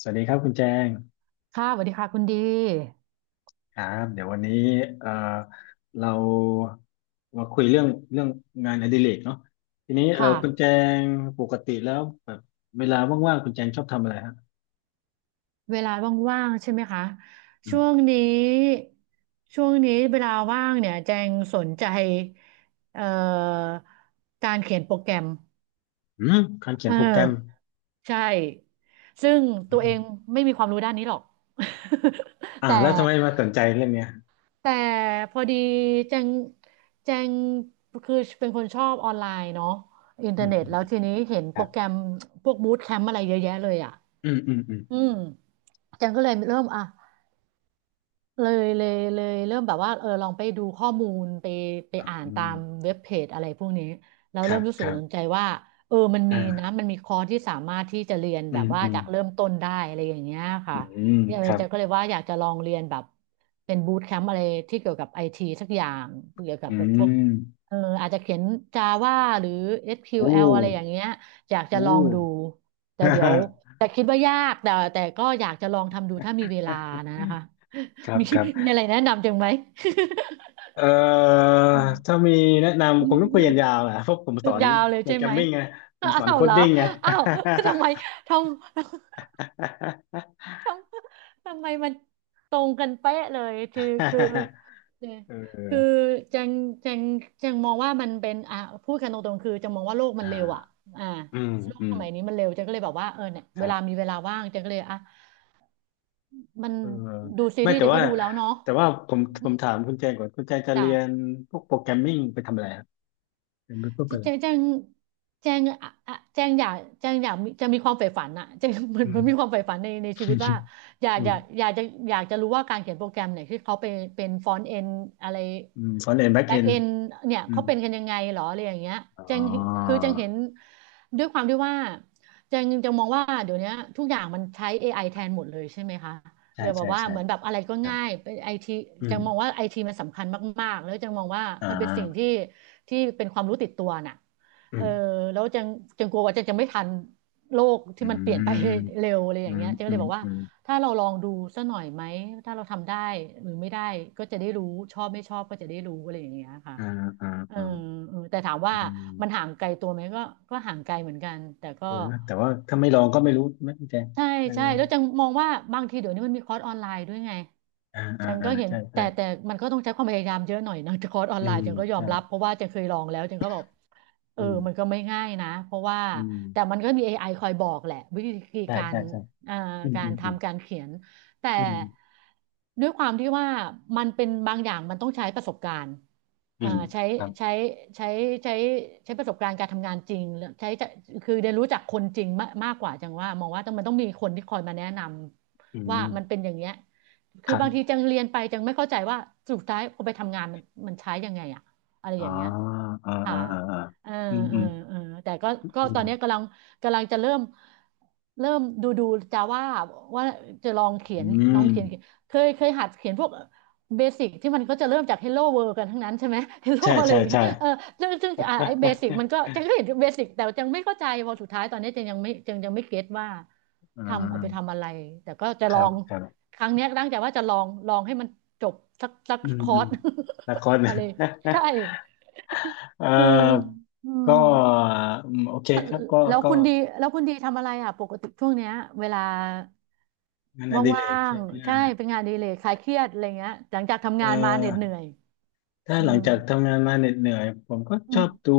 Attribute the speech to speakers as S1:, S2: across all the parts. S1: สวัสดีครับคุณแจง
S2: ค่ะสวัสดีค่ะคุณดี
S1: ครับเดี๋ยววันนี้เอ่อเรามาคุยเรื่องเรื่องงานอดิเรกเนาะทีนี้
S2: ค
S1: คุณแจ
S2: ่ะ
S1: งปกติแล้วแบบเวลาว่างๆคุณแจงชอบทำอะไรฮะ
S2: เวลาว่างๆใช่ไหมคะ
S1: อื
S2: ช่วง
S1: ม
S2: นี้ช่วงนี้เวลาว่างเนี่ยแจงสนใจเอ่อการเขียนโปรแกรม
S1: อืมการเขีย
S2: เอ
S1: น
S2: อ
S1: โปรแกรม
S2: ใช่ซึ่งตัว
S1: อืม
S2: เองไม่มีความรู้ด้านนี้หรอก
S1: อ่า
S2: แต่
S1: แล้วทำไมมาสนใจเรื่องเนี้ย
S2: แต่พอดีแจงแจงคือเป็นคนชอบออนไลน์เนาะอินเท
S1: อื
S2: อร์
S1: ม
S2: เน็ต
S1: อืม
S2: แล้วทีนี้เห็น
S1: ค
S2: โป
S1: รั
S2: ร
S1: บ
S2: แกรมพวกบู o แคมป์อะไรเยอะแยะเลยอ่ะ
S1: อืมอืมอืม
S2: อืม อาจังก็เลยเริ่มอ่ะ เลยเริ่มแบบว่าเออลองไปดูข้อมูลไป
S1: อ่า
S2: อ่าน
S1: อื
S2: ตา
S1: ม
S2: มเว็บเพจอะไรพวกนี้แล้ว
S1: ครั
S2: เริ่
S1: บ
S2: มรู้สึ
S1: ค
S2: ก
S1: รั
S2: สนใจ
S1: บ
S2: ว่าเออมันมีนะ
S1: อ่า
S2: มันมีคอร์สที่สามารถที่จะเรียน
S1: อื
S2: แบ
S1: ม
S2: บว่า
S1: อืม
S2: จากเริ่มต้นได้อะไรอย่างเงี้ย
S1: อื
S2: ค่ะ
S1: ม
S2: เออ
S1: ครับ
S2: จะก็เลยว่าอยากจะลองเรียนแบบเป็นบูตแคมป์อะไรที่เกี่ยวกับไอทีสักอย่างเกี่ยวกั
S1: อื
S2: บแบบพวก
S1: ม
S2: เอออาจจะเขียน Java หรือ
S1: โอ้
S2: SQL อสคิวแอลอะไรอย่างเงี้ยอยากจะ
S1: โอ้
S2: ลองดูแต่เดี๋ยวแต่คิดว่ายากแต่ก็อยากจะลองทำดูถ้ามีเวลานะ คะ
S1: ครับ
S2: มี
S1: ครั
S2: มี
S1: บ
S2: อะไรแนะนำจังไหม
S1: เอ่อ
S2: อืม
S1: ถ้ามีแนะนำคงต้องคุยกันยาวแหละเพราะผมสอ น
S2: ยาวเลย
S1: โปร
S2: ใช่
S1: แกร
S2: ไห
S1: ม
S2: ม
S1: มิ่งไงผม
S2: อ้า
S1: สอน
S2: ว
S1: โค
S2: เห
S1: ด
S2: รอ
S1: ดิ้งไง
S2: อ้าว ทำไมทำ ททำไมมันตรงกันเป๊ะเลยคือ เนี่ย
S1: เ
S2: คือ
S1: ออ
S2: จังจังจังมองว่ามันเป็นอ่ะพูดกันตรงๆคือจังมองว่าโลกมั
S1: อ่า
S2: นเร็วอ่ะอ่า
S1: อืม
S2: โลก
S1: อื
S2: ส
S1: ม
S2: มัยนี้มันเร็วจังก็เลยแบบว่าเออเนี่ย
S1: ค
S2: เว
S1: รับ
S2: ลามีเวลาว่างจังก็เลยอ่ะมัน
S1: เออ
S2: ดูซี
S1: ไม่
S2: รีส์
S1: แต่
S2: จังก็
S1: ว่า
S2: ดูแล้วเนาะ
S1: แต่ว่าผมถามคุณแจงก่อนคุณแจงจะ
S2: จ้ะ
S1: เรียนพวกโปรแกรมมิ่งไปทำอะไรครับเรียนไปเพื่อไปอะไร
S2: แจงแจงแจงอะแจงอยากมีจะมีความใฝ่ฝันอะ แจงเหมือน
S1: อื
S2: มั
S1: ม
S2: นมีความใฝ่ฝันในชีวิตว่า
S1: อืม
S2: อยากจะอยากจะรู้ว่าการเขียนโปรแกรมเนี่ยที่เขาเป็นฟอนต์เอนอะไร
S1: อืมฟอนต์เอนด์แบ็ก
S2: แบ็
S1: เอ
S2: ก
S1: น
S2: เอ
S1: ด์
S2: นเนี่ย
S1: อื
S2: เขา
S1: ม
S2: เป็นกันยังไงหรออะไรอย่างเงี้ย
S1: อ๋
S2: แจงคือ
S1: อ
S2: แจงเห็นด้วยความที่ว่าแจงจะมองว่าเดี๋ยวนี้ทุกอย่างมันใช้ AI แทนหมดเลยใช่ไหมคะ
S1: ใช่
S2: เรียกว่า
S1: ใช่ใช่
S2: เหมือนแบบอะไรก็
S1: ครับ
S2: ง่ายเป็นไอที
S1: อื
S2: จั
S1: ม
S2: งมองว่าไอทีมันสำคัญมากๆแล้วจังมองว่า
S1: อ่
S2: มันเป็นสิ่งที่
S1: า
S2: เป็นความรู้ติดตัวน่ะ
S1: อื
S2: เออ
S1: ม
S2: แล้วจังกลัวว่าจะไม่ทันโลก
S1: อื
S2: ที่มันเปลี่ยนไป
S1: ม
S2: เร็วอะไรอ
S1: อื
S2: ย่าง
S1: ม
S2: เงี้ยจังก็
S1: อื
S2: เลย
S1: ม
S2: บอกว่า
S1: อืม
S2: ถ้าเราลองดูสักหน่อยไหม ถ้าเราทำได้หรือไม่ได้ก็จะได้รู้ชอบไม่ชอบก็จะได้รู้อะไรอย่างเงี้ยค่ะ
S1: อ่าอ่า
S2: เออ
S1: อ่า
S2: เออแต่ถามว่า
S1: อื
S2: มันห่า
S1: ม
S2: งไกลตัวไหมก็ห่างไกลเหมือนกัน แต่ก็
S1: เออนะแต่ว่าถ้าไม่ลองก็ไม่รู้ไม่แจ้ง
S2: ใช่
S1: เออ
S2: ใช่แล้วจังมองว่าบางทีเดี๋ยวนี้มันมีคอร์สออนไลน์ด้วยไง
S1: อ่าอ่า
S2: จัง
S1: อ่า
S2: ก็เห็น
S1: ใช่ใช่
S2: แต่มันก็ต้องใช้ความพยายามเยอะหน่อยนะ คอร์สออน
S1: อื
S2: ไล
S1: ม
S2: น์จังก็ยอม
S1: ใช่
S2: รับเพราะว่าจังเคยลองแล้วจังก็บอกเออ
S1: อืม
S2: มันก็ไม่ง่ายนะเพราะว่า
S1: อื
S2: แต่
S1: ม
S2: มันก็มี AI คอยบอกแหละวิธี
S1: ใช่
S2: การ
S1: ใช่ใช่
S2: เอ่อ
S1: อืม
S2: กา
S1: อื
S2: ร
S1: มอืม
S2: ทำการเขียนแต่
S1: อืม
S2: ด้วยความที่ว่ามันเป็นบางอย่างมันต้องใช้ประสบการณ์
S1: อื
S2: อ่า
S1: มครับ
S2: ใช้ใช้ใช้ใช้ประสบการณ์การทำงานจริงใช้จะคือเรียนรู้จากคนจริงมากมากกว่าจังมองว่าต้องต้องมีคนที่คอยมาแนะน
S1: อื
S2: ำว่า
S1: ม
S2: มันเป็นอย่างเงี้ย คื
S1: ค
S2: อ
S1: รั
S2: บางที
S1: บ
S2: จังเรียนไปจังไม่เข้าใจว่าสุดท้ายเอาไปทำงานมันใช้ยังไงอะอะไร
S1: อ๋อ
S2: อย่างเงี้ย
S1: อ่า
S2: ค่ะ
S1: อ่าอ่าอ่า
S2: เออ
S1: อืม
S2: เอ
S1: อื
S2: อ
S1: ม
S2: เออแต่ก็
S1: อ
S2: ก็
S1: ื
S2: ตอ
S1: ม
S2: นนี้กำลังจะเริ่มดูจะว่าว่าจะลองเขีย
S1: อื
S2: นลอง
S1: ม
S2: เขียนเคยหัดเขียนพวกเบสิกที่มันก็จะเริ่มจาก Hello World กันทั้งนั้นใช่ไหม Hello
S1: ใช่
S2: อะไร
S1: ใช่
S2: อย่างเงี้ย
S1: ใช่
S2: เออซึ่งอ่ะไอ้เบสิกมันก็ จังก็เห็นเบสิกแต่จังไม่เข้าใจพอสุดท้ายตอนนี้จังยังไม่เก็ตว่า
S1: อ่
S2: เอาไป
S1: า
S2: ทำอะไรแต่ก็จะ
S1: ค
S2: ลอ
S1: รับ
S2: ง
S1: ครับ
S2: ครั้งเนี้ยตั้งใจว่าจะลองให้มันจบสัก
S1: อืม
S2: คอ
S1: อืม
S2: ร์ส
S1: ละคร
S2: อะไรใช่
S1: เอ่อ
S2: เอออื
S1: ก็
S2: ม
S1: อืมโอเค
S2: เออ
S1: ครับก็
S2: แล้ว
S1: ก็
S2: คุณดีแล้วคุณดีทำอะไรอ่ะปกติช่วงเนี้ยเวลา
S1: งานอดิเร
S2: ว่า
S1: กใช่
S2: ง
S1: ไหม
S2: ๆใช่
S1: อ่ะ
S2: เป็นงานอดีเลยคลายเครียดอะไรเงี้ยหลังจากทำ
S1: เอ่
S2: งานมาเหน็ดเหนื่อ
S1: อ
S2: ย
S1: ถ้า
S2: อื
S1: หลัง
S2: ม
S1: จากทำงานมาเหน็ดเหนื่อยผมก็
S2: อื
S1: ชอ
S2: ม
S1: บดู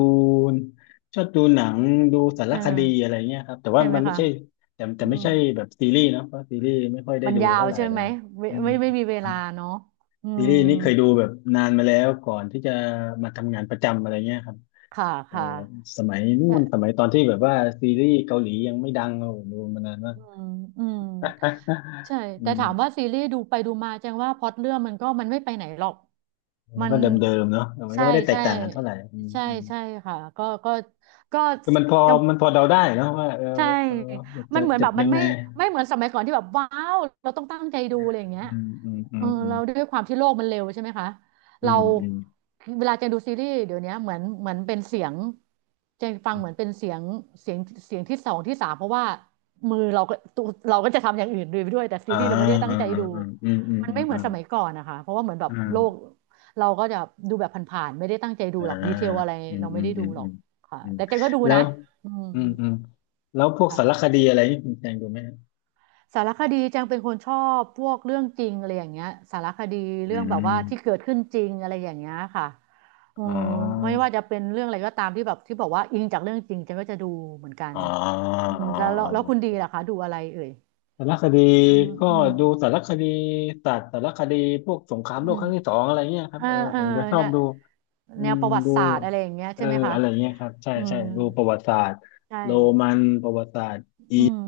S1: ชอบดูหนังดูสาร
S2: เอ
S1: คดีอะ
S2: อ
S1: ไรเงี้ยครับแต่ว่า
S2: ใช่ไหม
S1: มันไม่
S2: คะ
S1: ใช่แต่แต่
S2: อื
S1: ไม่
S2: ม
S1: ใช่แบบซีรีส์เนอะเพราะซีรีส์ไม่ค่อยได้
S2: มัน
S1: ดู
S2: ยาว
S1: เท่าไหร่
S2: ใช่
S1: เล
S2: ไหม
S1: ย
S2: เว
S1: อืม
S2: ไม่มีเว
S1: ครั
S2: ลา
S1: บ
S2: เนาะอื
S1: ซี
S2: ม
S1: รีส์นี่เคยดูแบบนานมาแล้วก่อนที่จะมาทำงานประจำอะไรเงี้ยครับเอ
S2: ค
S1: อสมัยนู่นส
S2: ่ะ
S1: มัยตอนที่แบบว่าซีรีส์เกาหลียังไม่ดังเราดูมานานมาก
S2: อืมอืม ใช่
S1: อื
S2: แต่ถามว่า
S1: ม
S2: ซีรีส์ดูไปดูมาแจ้งว่าพล็อตเรื่องมันมันไม่ไปไหนหรอก
S1: มั
S2: มั
S1: น
S2: น
S1: ก็เดิมๆเนาะมันก็
S2: ใช่
S1: ไม่ได้แต
S2: ใช่
S1: กต่างกันเท่าไหร่อื
S2: ใช่
S1: ม
S2: ใช่ค่ะก็ก็ก็
S1: คือมันพอ
S2: ยัง
S1: มันพอเดาได้เนอะว่าเออ
S2: ใช่
S1: เออมัน
S2: มั
S1: จะ
S2: นเหมือน
S1: เจ็
S2: แบ
S1: บ
S2: บ
S1: ยั
S2: มัน
S1: งไง
S2: ไม่เหมือนสมัยก่อนที่แบบว้าวเราต้องตั้งใจดูอะไรอย่างเงี้ย
S1: อืมอืมอื
S2: เออ
S1: มอื
S2: เรา
S1: ม
S2: ด้วยความที่โลกมันเร็วใช่ไหมคะ
S1: อื
S2: เรา
S1: มอืม
S2: เวลาเจนดูซีรีส์เดี๋ยวเนี้ยเหมือนเป็นเสียงเจนฟั
S1: อื
S2: งเห
S1: ม
S2: มือนเป็นเสียงเสียงเสียงที่สองที่สามเพราะว่ามือเราก็ตัวเราก็จะทำอย่างอื่นด้วยไปด้วยแต่ซี
S1: อ่า
S2: รีส์เราไม่ได้ตั้
S1: อ่า
S2: งใจ
S1: อ่า
S2: ดู
S1: อืมอืม
S2: มัน
S1: อื
S2: ไม่
S1: ม
S2: เหมื
S1: อื
S2: อน
S1: ม
S2: สมัยก่อนนะคะเพราะว่าเหมือนแบ
S1: อื
S2: บ
S1: มอ่
S2: โลก
S1: า
S2: เราก็จะดูแบบผ่านๆไม่ได้ตั้งใจดู
S1: อา
S2: หรอกดีเทลอะไร
S1: อืม
S2: เรา
S1: อื
S2: ไม่
S1: ม
S2: ได้
S1: อื
S2: ดู
S1: ม
S2: หรอ
S1: อื
S2: ก
S1: ม
S2: ค่ะ
S1: อืม
S2: แต่เจนก็ดู
S1: แล้
S2: นะ
S1: ว
S2: อืม
S1: อืมอืมแล้วพวกสารค
S2: ค่ะ
S1: ดีอะไรนี่คุณแจงดูไหมฮะ
S2: สารคดีจังเป็นคนชอบพวกเรื่องจริงอะไรอย่างเงี้ยสารคดี
S1: อื
S2: เรื่องแบบว่าที่
S1: ม
S2: เกิดขึ้นจริงอะไรอย่างเงี้ยค่ะอื
S1: อ๋อ
S2: มไม่ว่าจะเป็นเรื่องอะไรก็ตามที่แบบที่บอกว่าอิงจากเรื่องจริงจังก็จะดูเหมือนกัน
S1: อ๋อ
S2: อืม
S1: อ๋อ
S2: แล้วแล้
S1: อ๋
S2: วแล้วคุณดี
S1: อ
S2: ล่ะคะดูอะไรเอ่ย
S1: สารคดี
S2: อืม
S1: ก็
S2: อืม
S1: ดูสารคดีสัตว์สารคดีพวกสงคราม
S2: อื
S1: โลก
S2: ม
S1: ครั้งที่สองอะไรเงี้ยครั
S2: เอ
S1: บ
S2: อ
S1: เออ
S2: เอ
S1: ผ
S2: อ
S1: มจะชอบ
S2: น่ะ
S1: ดูอื
S2: แนว
S1: ม
S2: ประวัติ
S1: ดู
S2: ศาสตร์อะไรอย่างเงี้ย
S1: เอ
S2: ใช่
S1: อ
S2: ไหมคะ
S1: อะไรเงี้ยครับใช่
S2: อื
S1: ใช่
S2: ม
S1: ดูประวัติศาสตร์
S2: ใช่
S1: โรมันประวัติศาสตร์
S2: อืม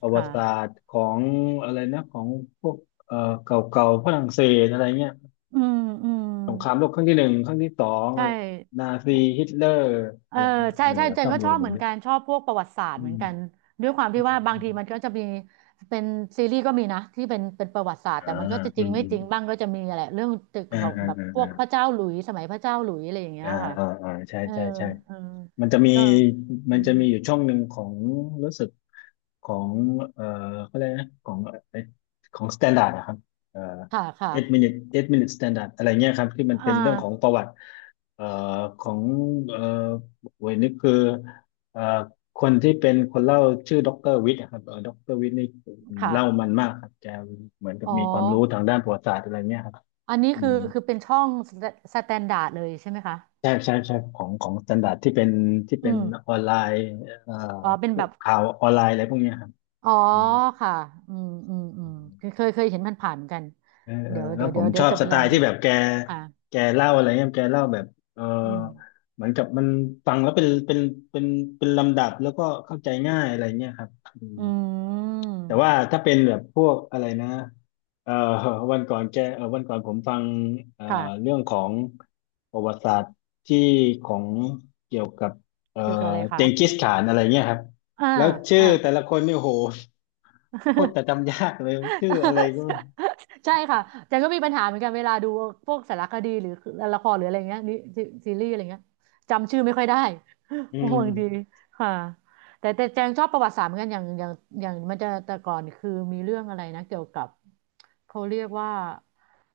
S1: ประวั
S2: ค่ะ
S1: ติศาสตร์ของอะไรนะของพวกเออเก่าเก่าฝรั่งเศสอะไรเงี้ย
S2: อืมอืม
S1: สงครามโลกครั้งที่หนึ่งครั้งที่สองอะ
S2: ใช่
S1: ไรเงี้ยนาซีฮิตเลอร์
S2: เอ
S1: อะ
S2: อ
S1: ไรเงี้ย
S2: ใช่
S1: เออ
S2: ใช่เจ
S1: ชอ
S2: น
S1: บ
S2: ก็
S1: ดู
S2: ช
S1: อะ
S2: อ
S1: ไร
S2: บ
S1: แบ
S2: เห
S1: บ
S2: มือน
S1: เนี้ย
S2: กันชอบพวกประวัติศาสต
S1: อื
S2: ร์เหมือน
S1: ม
S2: กันด้วยความ
S1: อื
S2: ที่
S1: ม
S2: ว่าบา
S1: อื
S2: ง
S1: ม
S2: ทีมันก็จะมีเป็นซีรีส์ก็มีนะที่เป็นประวัติศาสตร์
S1: อ่า
S2: แต่มันก็จะจ
S1: อื
S2: ริง
S1: ม
S2: ไม่
S1: อื
S2: จ
S1: ม
S2: ริงบ้างก็จะมีอะไรเรื่องตึก
S1: อ่า
S2: ของ
S1: อ
S2: แบบพวกพระ
S1: ่
S2: เจ้าหลุยส์สมัยพระเจ้าหลุยส์อะไรอย่าง
S1: า
S2: เงี้
S1: อ่า
S2: ยค่ะ
S1: อ่าอ่าอ่าใช่
S2: เออ
S1: ใช่ใช่
S2: เออ
S1: มันจะมี
S2: ก็อื
S1: มันจะ
S2: ม
S1: มีอยู่ช่องหนึ่งของรู้สึกของเอ่อเขาเรียกนะของเอ่อของสแตนดาร์ดนะครับเอ่
S2: ค่ะค่ะ
S1: อ็ดมินิเอ็ดมินิสแตนดาร์ดอะไรเงี้ยครับที่มันเป็
S2: อ่า
S1: นเรื่องของประวัติเอ่อของเอ่อเวยนี่คือเอ่อคนที่เป็นคนเล่าชื่อด็อกเตอร์วิทย์นะครับด็อกเตอร์วิทย์นี่เล่า
S2: ค่ะ
S1: มันมากครับแกเหมือนกับ
S2: อ๋อ
S1: มีความรู้ทางด้านประวัติศาสตร์อะไรเงี้ยครับ
S2: อันนี้
S1: อื
S2: คือ
S1: ม
S2: คือเป็นช่องสแตนดาร์ดเลยใช่ไหมคะ
S1: ใช่ใช่ใช่ของของสแตนดาร์ดที่เป็นที่
S2: อื
S1: เป็นอ
S2: ม
S1: อนไลน์เอ่อ
S2: อ๋อเป็น
S1: พว
S2: แบ
S1: ก
S2: บ
S1: ข่าวออนไลน์อะไรพวกเนี้ยครับ
S2: อ๋อ
S1: อืม
S2: ค่ะอืมอืมอื
S1: อื
S2: ม
S1: ม
S2: เคยเห็นมันผ่านเหมือนกัน
S1: เออเออ
S2: เดี๋ยว
S1: แล้
S2: เดี๋
S1: ว
S2: ยว
S1: ผ
S2: เดี๋ย
S1: ม
S2: ว
S1: ช
S2: เดี๋ย
S1: อ
S2: ว
S1: บ
S2: จะ
S1: ส
S2: ไป
S1: ไต
S2: ลอง
S1: ล์
S2: ดู
S1: ที่แบบแก
S2: อ่า
S1: แกเล่าอะไรเงี้ยแกเล่าแบบเออ
S2: อืม
S1: เหมือนกับมันฟังแล้วเป็นเป็นเป็นเป็นลำดับแล้วก็เข้าใจง่ายอะไรเงี้ยครับ
S2: อืม
S1: แต่ว่าถ้าเป็นแบบพวกอะไรนะเอ่อวันก่อนแกวันก่อนผมฟังเอ่อ
S2: ค่ะ
S1: เรื่องของประวัติศาสตร์ที่ของเกี่ยวกับเอ่อ
S2: เกี่ยวกับอะไร
S1: เจ
S2: คะ
S1: งกิสข่านอะไรเงี้ยครับ
S2: อ่า
S1: แล้วชื่อ
S2: อ่า
S1: แต่ละคนเนี่ยโหโคตรจะ จำยากเลยชื่ออะไรก็
S2: ใช่ค่ะแจนก็มีปัญหาเหมือนกันเวลาดูพวกสารคดีหรือละครหรืออะไรเงี้ยนี่ซีซีรีส์อะไรเงี้ยจำชื่อไม่ค่อยได้
S1: อื
S2: ห่วงดี
S1: ม
S2: ค่ะแต่แจงชอบประวัติศาสตร์เหมือนกันอย่างมันจะแต่ก่อนคือมีเรื่องอะไรนะเกี่ยวกับเขาเรียกว่า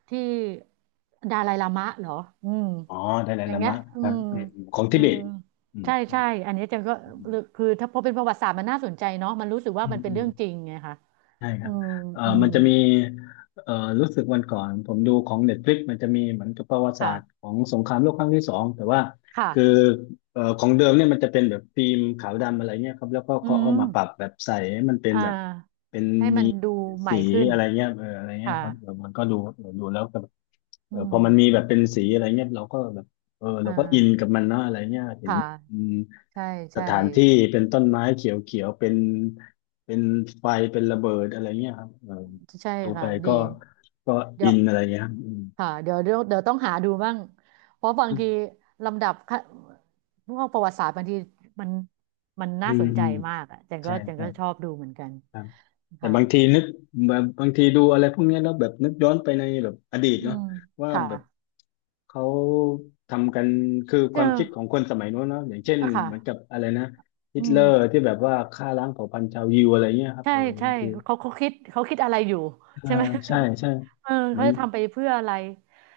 S2: ที่ดาไลลามะเหรออืม
S1: อ๋อไดไล
S2: อย่าง
S1: ลา
S2: เงี้ย
S1: มะ
S2: อื
S1: ครับ
S2: ม
S1: อืมของ
S2: อื
S1: ทิเบ
S2: ม
S1: ตอืม
S2: ใช่ใช่อันนี้จังก็
S1: อื
S2: คือถ้าพอเป็นประวัติศาสตร์มันน่าสนใจเนาะมันรู้สึก
S1: ม
S2: ว่ามันเป็
S1: อื
S2: น
S1: ม
S2: เรื่องจริงไงคะ
S1: ใช่ค
S2: อื
S1: รับ
S2: มอืม
S1: มันจะมีเอ่อรู้สึกวันก่อน ผมดูของ Netflix มันจะมีเหมือนกับประวัติศาสตร์
S2: ค่ะ
S1: ของสงครามโลกครั้งที่สองแต่ว่า
S2: ค่ะ
S1: คือของเดิมเนี่ยมันจะเป็นแบบฟิล์มขาวดำอะไรเงี้ยครับแล้วก็
S2: อื
S1: เขาเอา
S2: ม
S1: มาปรับแบบใสให้มันเป็น
S2: อ่า
S1: แบบเป็น
S2: ให้
S1: มี
S2: มันดูใหม่
S1: สี
S2: ขึ้น
S1: อะไรเงี้ยเอออะไรเงี้ย
S2: ค่ะ
S1: ครับเออมันก็ดูเออดูแล้วก็แบบเอ
S2: อื
S1: อพ
S2: ม
S1: อมันมีแบบเป็นสีอะไรเงี้ยเราก็แบบเออเรา
S2: อ่า
S1: ก็อินกับมันนะอะไรเงี้ยเห็น
S2: ค่ะ ใช่
S1: ส
S2: ใช่
S1: ถานที่เป็นต้นไม้เขียวๆเป็นไฟเป็นระเบิดอะไรเงี้ยครับเออ
S2: ใช่
S1: ดูไป
S2: ค่ะ ดี
S1: ก็
S2: เดี๋
S1: อิ
S2: ยว
S1: นอะไรเงี้ยครับอืม
S2: ค่ะ เดี๋ยวต้องหาดูบ้าง เพราะบาง
S1: อื
S2: ที
S1: ม
S2: ลำดับขั้นพวกประวัติศาสตร์บางทีมันมัน
S1: อื
S2: น่าสนใจมา
S1: ม
S2: กอ่ะจันก็
S1: ใช่
S2: จัน
S1: ใช่
S2: ก็ชอบดูเหมือนกัน
S1: ครับแต่
S2: ค่ะ
S1: บางทีนึกแบบบางทีดูอะไรพวกเนี้ยแล้วแบบนึกย้อนไปในแบบอดีต
S2: อื
S1: เนาะ
S2: ม
S1: ว่า
S2: ค่ะ
S1: แบบเขาทำกันคือ
S2: เจ
S1: ค
S2: อ
S1: วามคิดของคนสมัยโน้นเนาะอย่างเช่น
S2: อ่ะค่ะ
S1: เหมือนกับอะไรนะฮิ
S2: อื
S1: ต
S2: ม
S1: เลอร์ที่แบบว่าฆ่าล้างเผ่าพันธุ์ชาวยิวอะไรเงี้ยครับ
S2: ใช่
S1: เออ
S2: ใช่
S1: บางที
S2: เขาคิดเขาคิดอะไรอยู่
S1: เออ
S2: ใช่ไหม
S1: ใช่ใช่
S2: เออ
S1: เหมือ
S2: เขา
S1: น
S2: จะทำไปเพื่ออะไร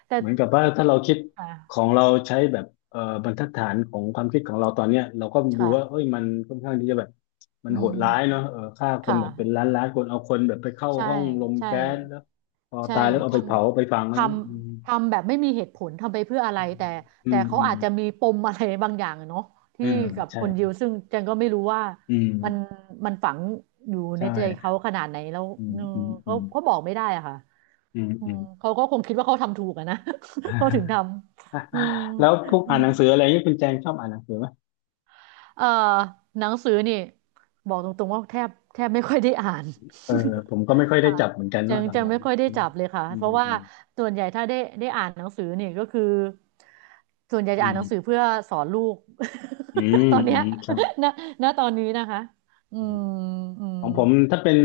S2: แต่
S1: เหมือนกับว่าถ้าเราคิด
S2: ค่ะ
S1: ของเราใช้แบบบรรทัดฐานของความคิดของเราตอนเนี้ยเราก็ดูว่าเอ้
S2: ค่ะ
S1: ยมันค่อนข้างที่จะแบบมัน
S2: อื
S1: โหด
S2: ม
S1: ร้ายเนาะเออฆ่าค
S2: ค่
S1: นแบบเป็นล้าน
S2: ะ
S1: ล้านคนเอาคนแบบไปเข้า
S2: ใช่
S1: ห้องลม
S2: ใช่
S1: แก๊สแล้วพอ
S2: ใช่
S1: ตายแล้วเอา
S2: ท
S1: ไปเผาไปฝัง
S2: ำท
S1: อะไร
S2: ทำแบบไม่มีเหตุผลทำไปเพื่ออะไรแต่
S1: อื
S2: แต่
S1: ม
S2: เขา
S1: อืม
S2: อาจ
S1: อื
S2: จะ
S1: ม
S2: มีปมอะไรบางอย่างอะเนาะ
S1: เออ
S2: ที่กับ
S1: ใช่
S2: คน
S1: ค
S2: ยิ
S1: รั
S2: ว
S1: บ
S2: ซึ่งเจนก็ไม่รู้ว่า
S1: อืม
S2: มันมันฝังอยู่ใน
S1: ใช่
S2: ใจเขาขนาดไหนแล้ว
S1: อืม
S2: เอม
S1: อืมอื
S2: เขา
S1: ม
S2: เขาบอกไม่ได้อะค่ะ
S1: อืม
S2: อื
S1: อื
S2: ม
S1: ม
S2: เขาก็คงคิดว่าเขาทำถูกอะนะ เขาถึงทำอืม
S1: แล้วพวก
S2: อื
S1: อ่าน
S2: ม
S1: หนังสืออะไรนี่คุณแจงชอบอ่านหนังสือไหม
S2: เอ่อหนังสือนี่บอกตรงๆว่าแทบไม่ค่อยได้อ่าน
S1: เออผมก็ไม่ค่อย ได้
S2: ค่ะ
S1: จับเหมือนกัน
S2: จั
S1: เนาะ
S2: ง
S1: ห
S2: จัง
S1: ลัง
S2: ไม่ค่อยได้จับเลยค่ะ
S1: ๆอื
S2: เพ
S1: ม
S2: ราะว่า
S1: อืม
S2: ส่วนใหญ่ถ้าได้อ่านหนังสือนี่ก็คือส่วนใหญ่
S1: อื
S2: จะอ่านหนังสื
S1: ม
S2: อเพื่อสอนลูก
S1: อืม
S2: ตอน
S1: อื
S2: เนี้ย
S1: มครับ
S2: ณณตอนนี้นะคะอืมอื
S1: ข
S2: ม
S1: องผมถ้าเป็น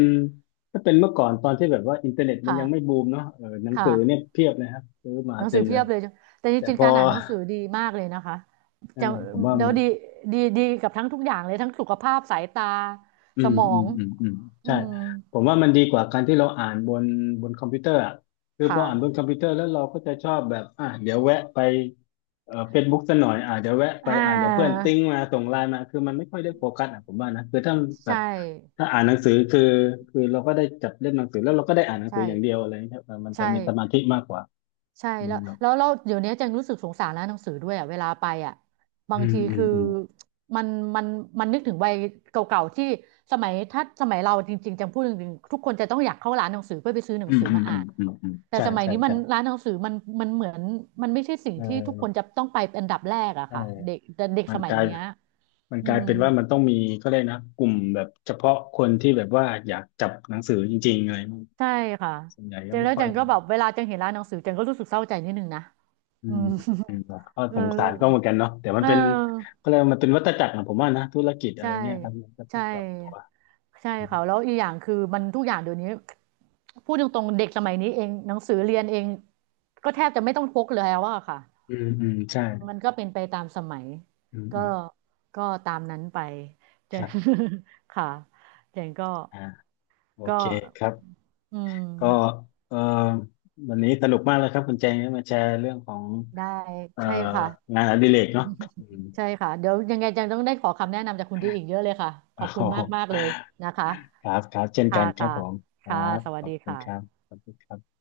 S1: ถ้าเป็นเมื่อก่อนตอนที่แบบว่าอินเทอร์เน็ตมันยังไม่บู
S2: ค่ะ
S1: มเนาะเออหนั
S2: ค
S1: งสือเนี่ย
S2: ่ะ
S1: เพียบเลยครับซื้อมา
S2: หนัง
S1: เต็
S2: สือ
S1: มเล
S2: เพีย
S1: ย
S2: บเลยแต่จ
S1: แต่
S2: ริง
S1: พ
S2: ๆ
S1: อ
S2: การอ่านหนังสือดีมากเลยนะคะ
S1: เอ
S2: จะ
S1: อผมว่า
S2: เดี๋ยว
S1: มัน
S2: ดีดีกับทั้งทุกอย่างเลยทั้งสุขภาพสายตา
S1: อื
S2: ส
S1: ม
S2: มอ
S1: อืม
S2: ง
S1: อืมอืม
S2: อื
S1: ใช่
S2: ม
S1: ผมว่ามันดีกว่าการที่เราอ่านบนบนคอมพิวเตอร์อ่ะคือพ
S2: ค่ะ
S1: ออ่านบนคอมพิวเตอร์แล้วเราก็จะชอบแบบอ่ะเดี๋ยวแวะไปเฟซบุ๊กสักหน่อยอ่ะเดี๋ยวแวะไป
S2: อ่
S1: อ่ะเดี๋ยวเพื่อน
S2: า
S1: ติ้งมาส่งไลน์มาคือมันไม่ค่อยได้โฟกัสอ่ะผมว่านะคือถ้าแบ
S2: ใช่
S1: บถ้าอ่านหนังสือคือเราก็ได้จับเล่มหนังสือแล้วเราก็ได้อ่านหนัง
S2: ใช่
S1: สืออย่างเดียวอะไรเงี้ยเออมันจะ
S2: ใช่
S1: มีสมาธิมากกว่า
S2: ใช่
S1: อืม
S2: แล้ว
S1: เนาะ
S2: แล้วเราเดี๋ยวนี้จังรู้สึกสงสารร้านหนังสือด้วยอ่ะเวลาไปอ่ะบา
S1: อื
S2: ง
S1: ม
S2: ที
S1: อืม
S2: คือ
S1: อืม
S2: มันมันมันนึกถึงวัยเก่าๆที่สมัยถ้าสมัยเราจริงๆจังพูดจริงๆทุกคนจะต้องอยากเข้าร้านหนังสือเพื่อไปซื้อหนั
S1: อื
S2: ง
S1: ม
S2: สือ
S1: อืม
S2: มา
S1: อื
S2: อ่า
S1: ม
S2: น
S1: อืมอืม
S2: แต่
S1: ใช่
S2: สมัย
S1: ใช่
S2: นี้มัน
S1: ใช่
S2: ร้านหนังสือมันมันเหมือนมันไม่ใช่สิ่งที่ทุกค
S1: เออ
S2: นจะต้องไปเป็นอันดับแรกอะ
S1: ใช่
S2: ค่ะเด็กแต่เด็ก
S1: มั
S2: ส
S1: นก
S2: มัย
S1: ลาย
S2: เนี้ย
S1: มัน
S2: อื
S1: กลาย
S2: ม
S1: เป็นว่ามันต้องมีก็เลยกนะกลุ่มแบบเฉพาะคนที่แบบว่าอยากจับหนังสือจริงๆอะไรมั้ง
S2: ใช่ค่ะ
S1: ส่วนใหญ่
S2: เจ
S1: ก็
S2: น
S1: ไม่
S2: แล้ว
S1: ค่
S2: เจ
S1: อย
S2: นก็
S1: มี
S2: แบบ
S1: นะ
S2: เวลาเจนเห็นร้านหนังสือเจนก็รู้สึกเศร้าใจนิดนึงนะ
S1: อื
S2: อื
S1: ม
S2: ม
S1: อืมก็
S2: เอ
S1: ส
S2: อ
S1: งสารก็เหมือนกันเนาะแต่มัน
S2: เอ
S1: เป็น
S2: อ
S1: ก็เลยกว่ามันเป็นวัฏจักรนะผมว่านะธุรกิจอะไร
S2: ใช่
S1: เงี้ยครับมันก็ต้อ
S2: ใช่
S1: งปรับตัว
S2: ใช่
S1: อืม
S2: ค่ะแล้วอีกอย่างคือมันทุกอย่างเดี๋ยวนี้พูดตรงๆเด็กสมัยนี้เองหนังสือเรียนเองก็แทบจะไม่ต้องพกเลยแล้วอะค่ะ
S1: อืมอืมใช่
S2: มันก็เป็นไปตามสมัย
S1: อืม
S2: ก็
S1: อืม
S2: ก็ตามนั้นไปเจ
S1: ค
S2: น
S1: รับ
S2: ค่ะเจนก็
S1: อ่าโอ
S2: ก็
S1: เคครับ
S2: อื
S1: ก็
S2: ม
S1: เอ่อวันนี้สนุกมากเลยครับคุณแจงที่มาแชร์เรื่องของ
S2: ได้
S1: เอ่อ
S2: ใช่ค่ะ
S1: งานอดิเรกเนาะอืม
S2: ใช่ค่ะเดี๋ยวยังไงจังต้องได้ขอคำแนะนำจากคุณดีอีกเยอะเลยค่ะข
S1: โอ้
S2: อบ
S1: โ
S2: คุณ
S1: ห
S2: มากมากเลยนะคะ
S1: ครับครับเช่นกั
S2: ค่ะ
S1: นครับ
S2: ค่ะ
S1: ผมครั
S2: ค่ะ
S1: บ
S2: สวั
S1: ข
S2: ส
S1: อบ
S2: ดี
S1: คุณ
S2: ค่ะ
S1: ครับขอบคุณครับ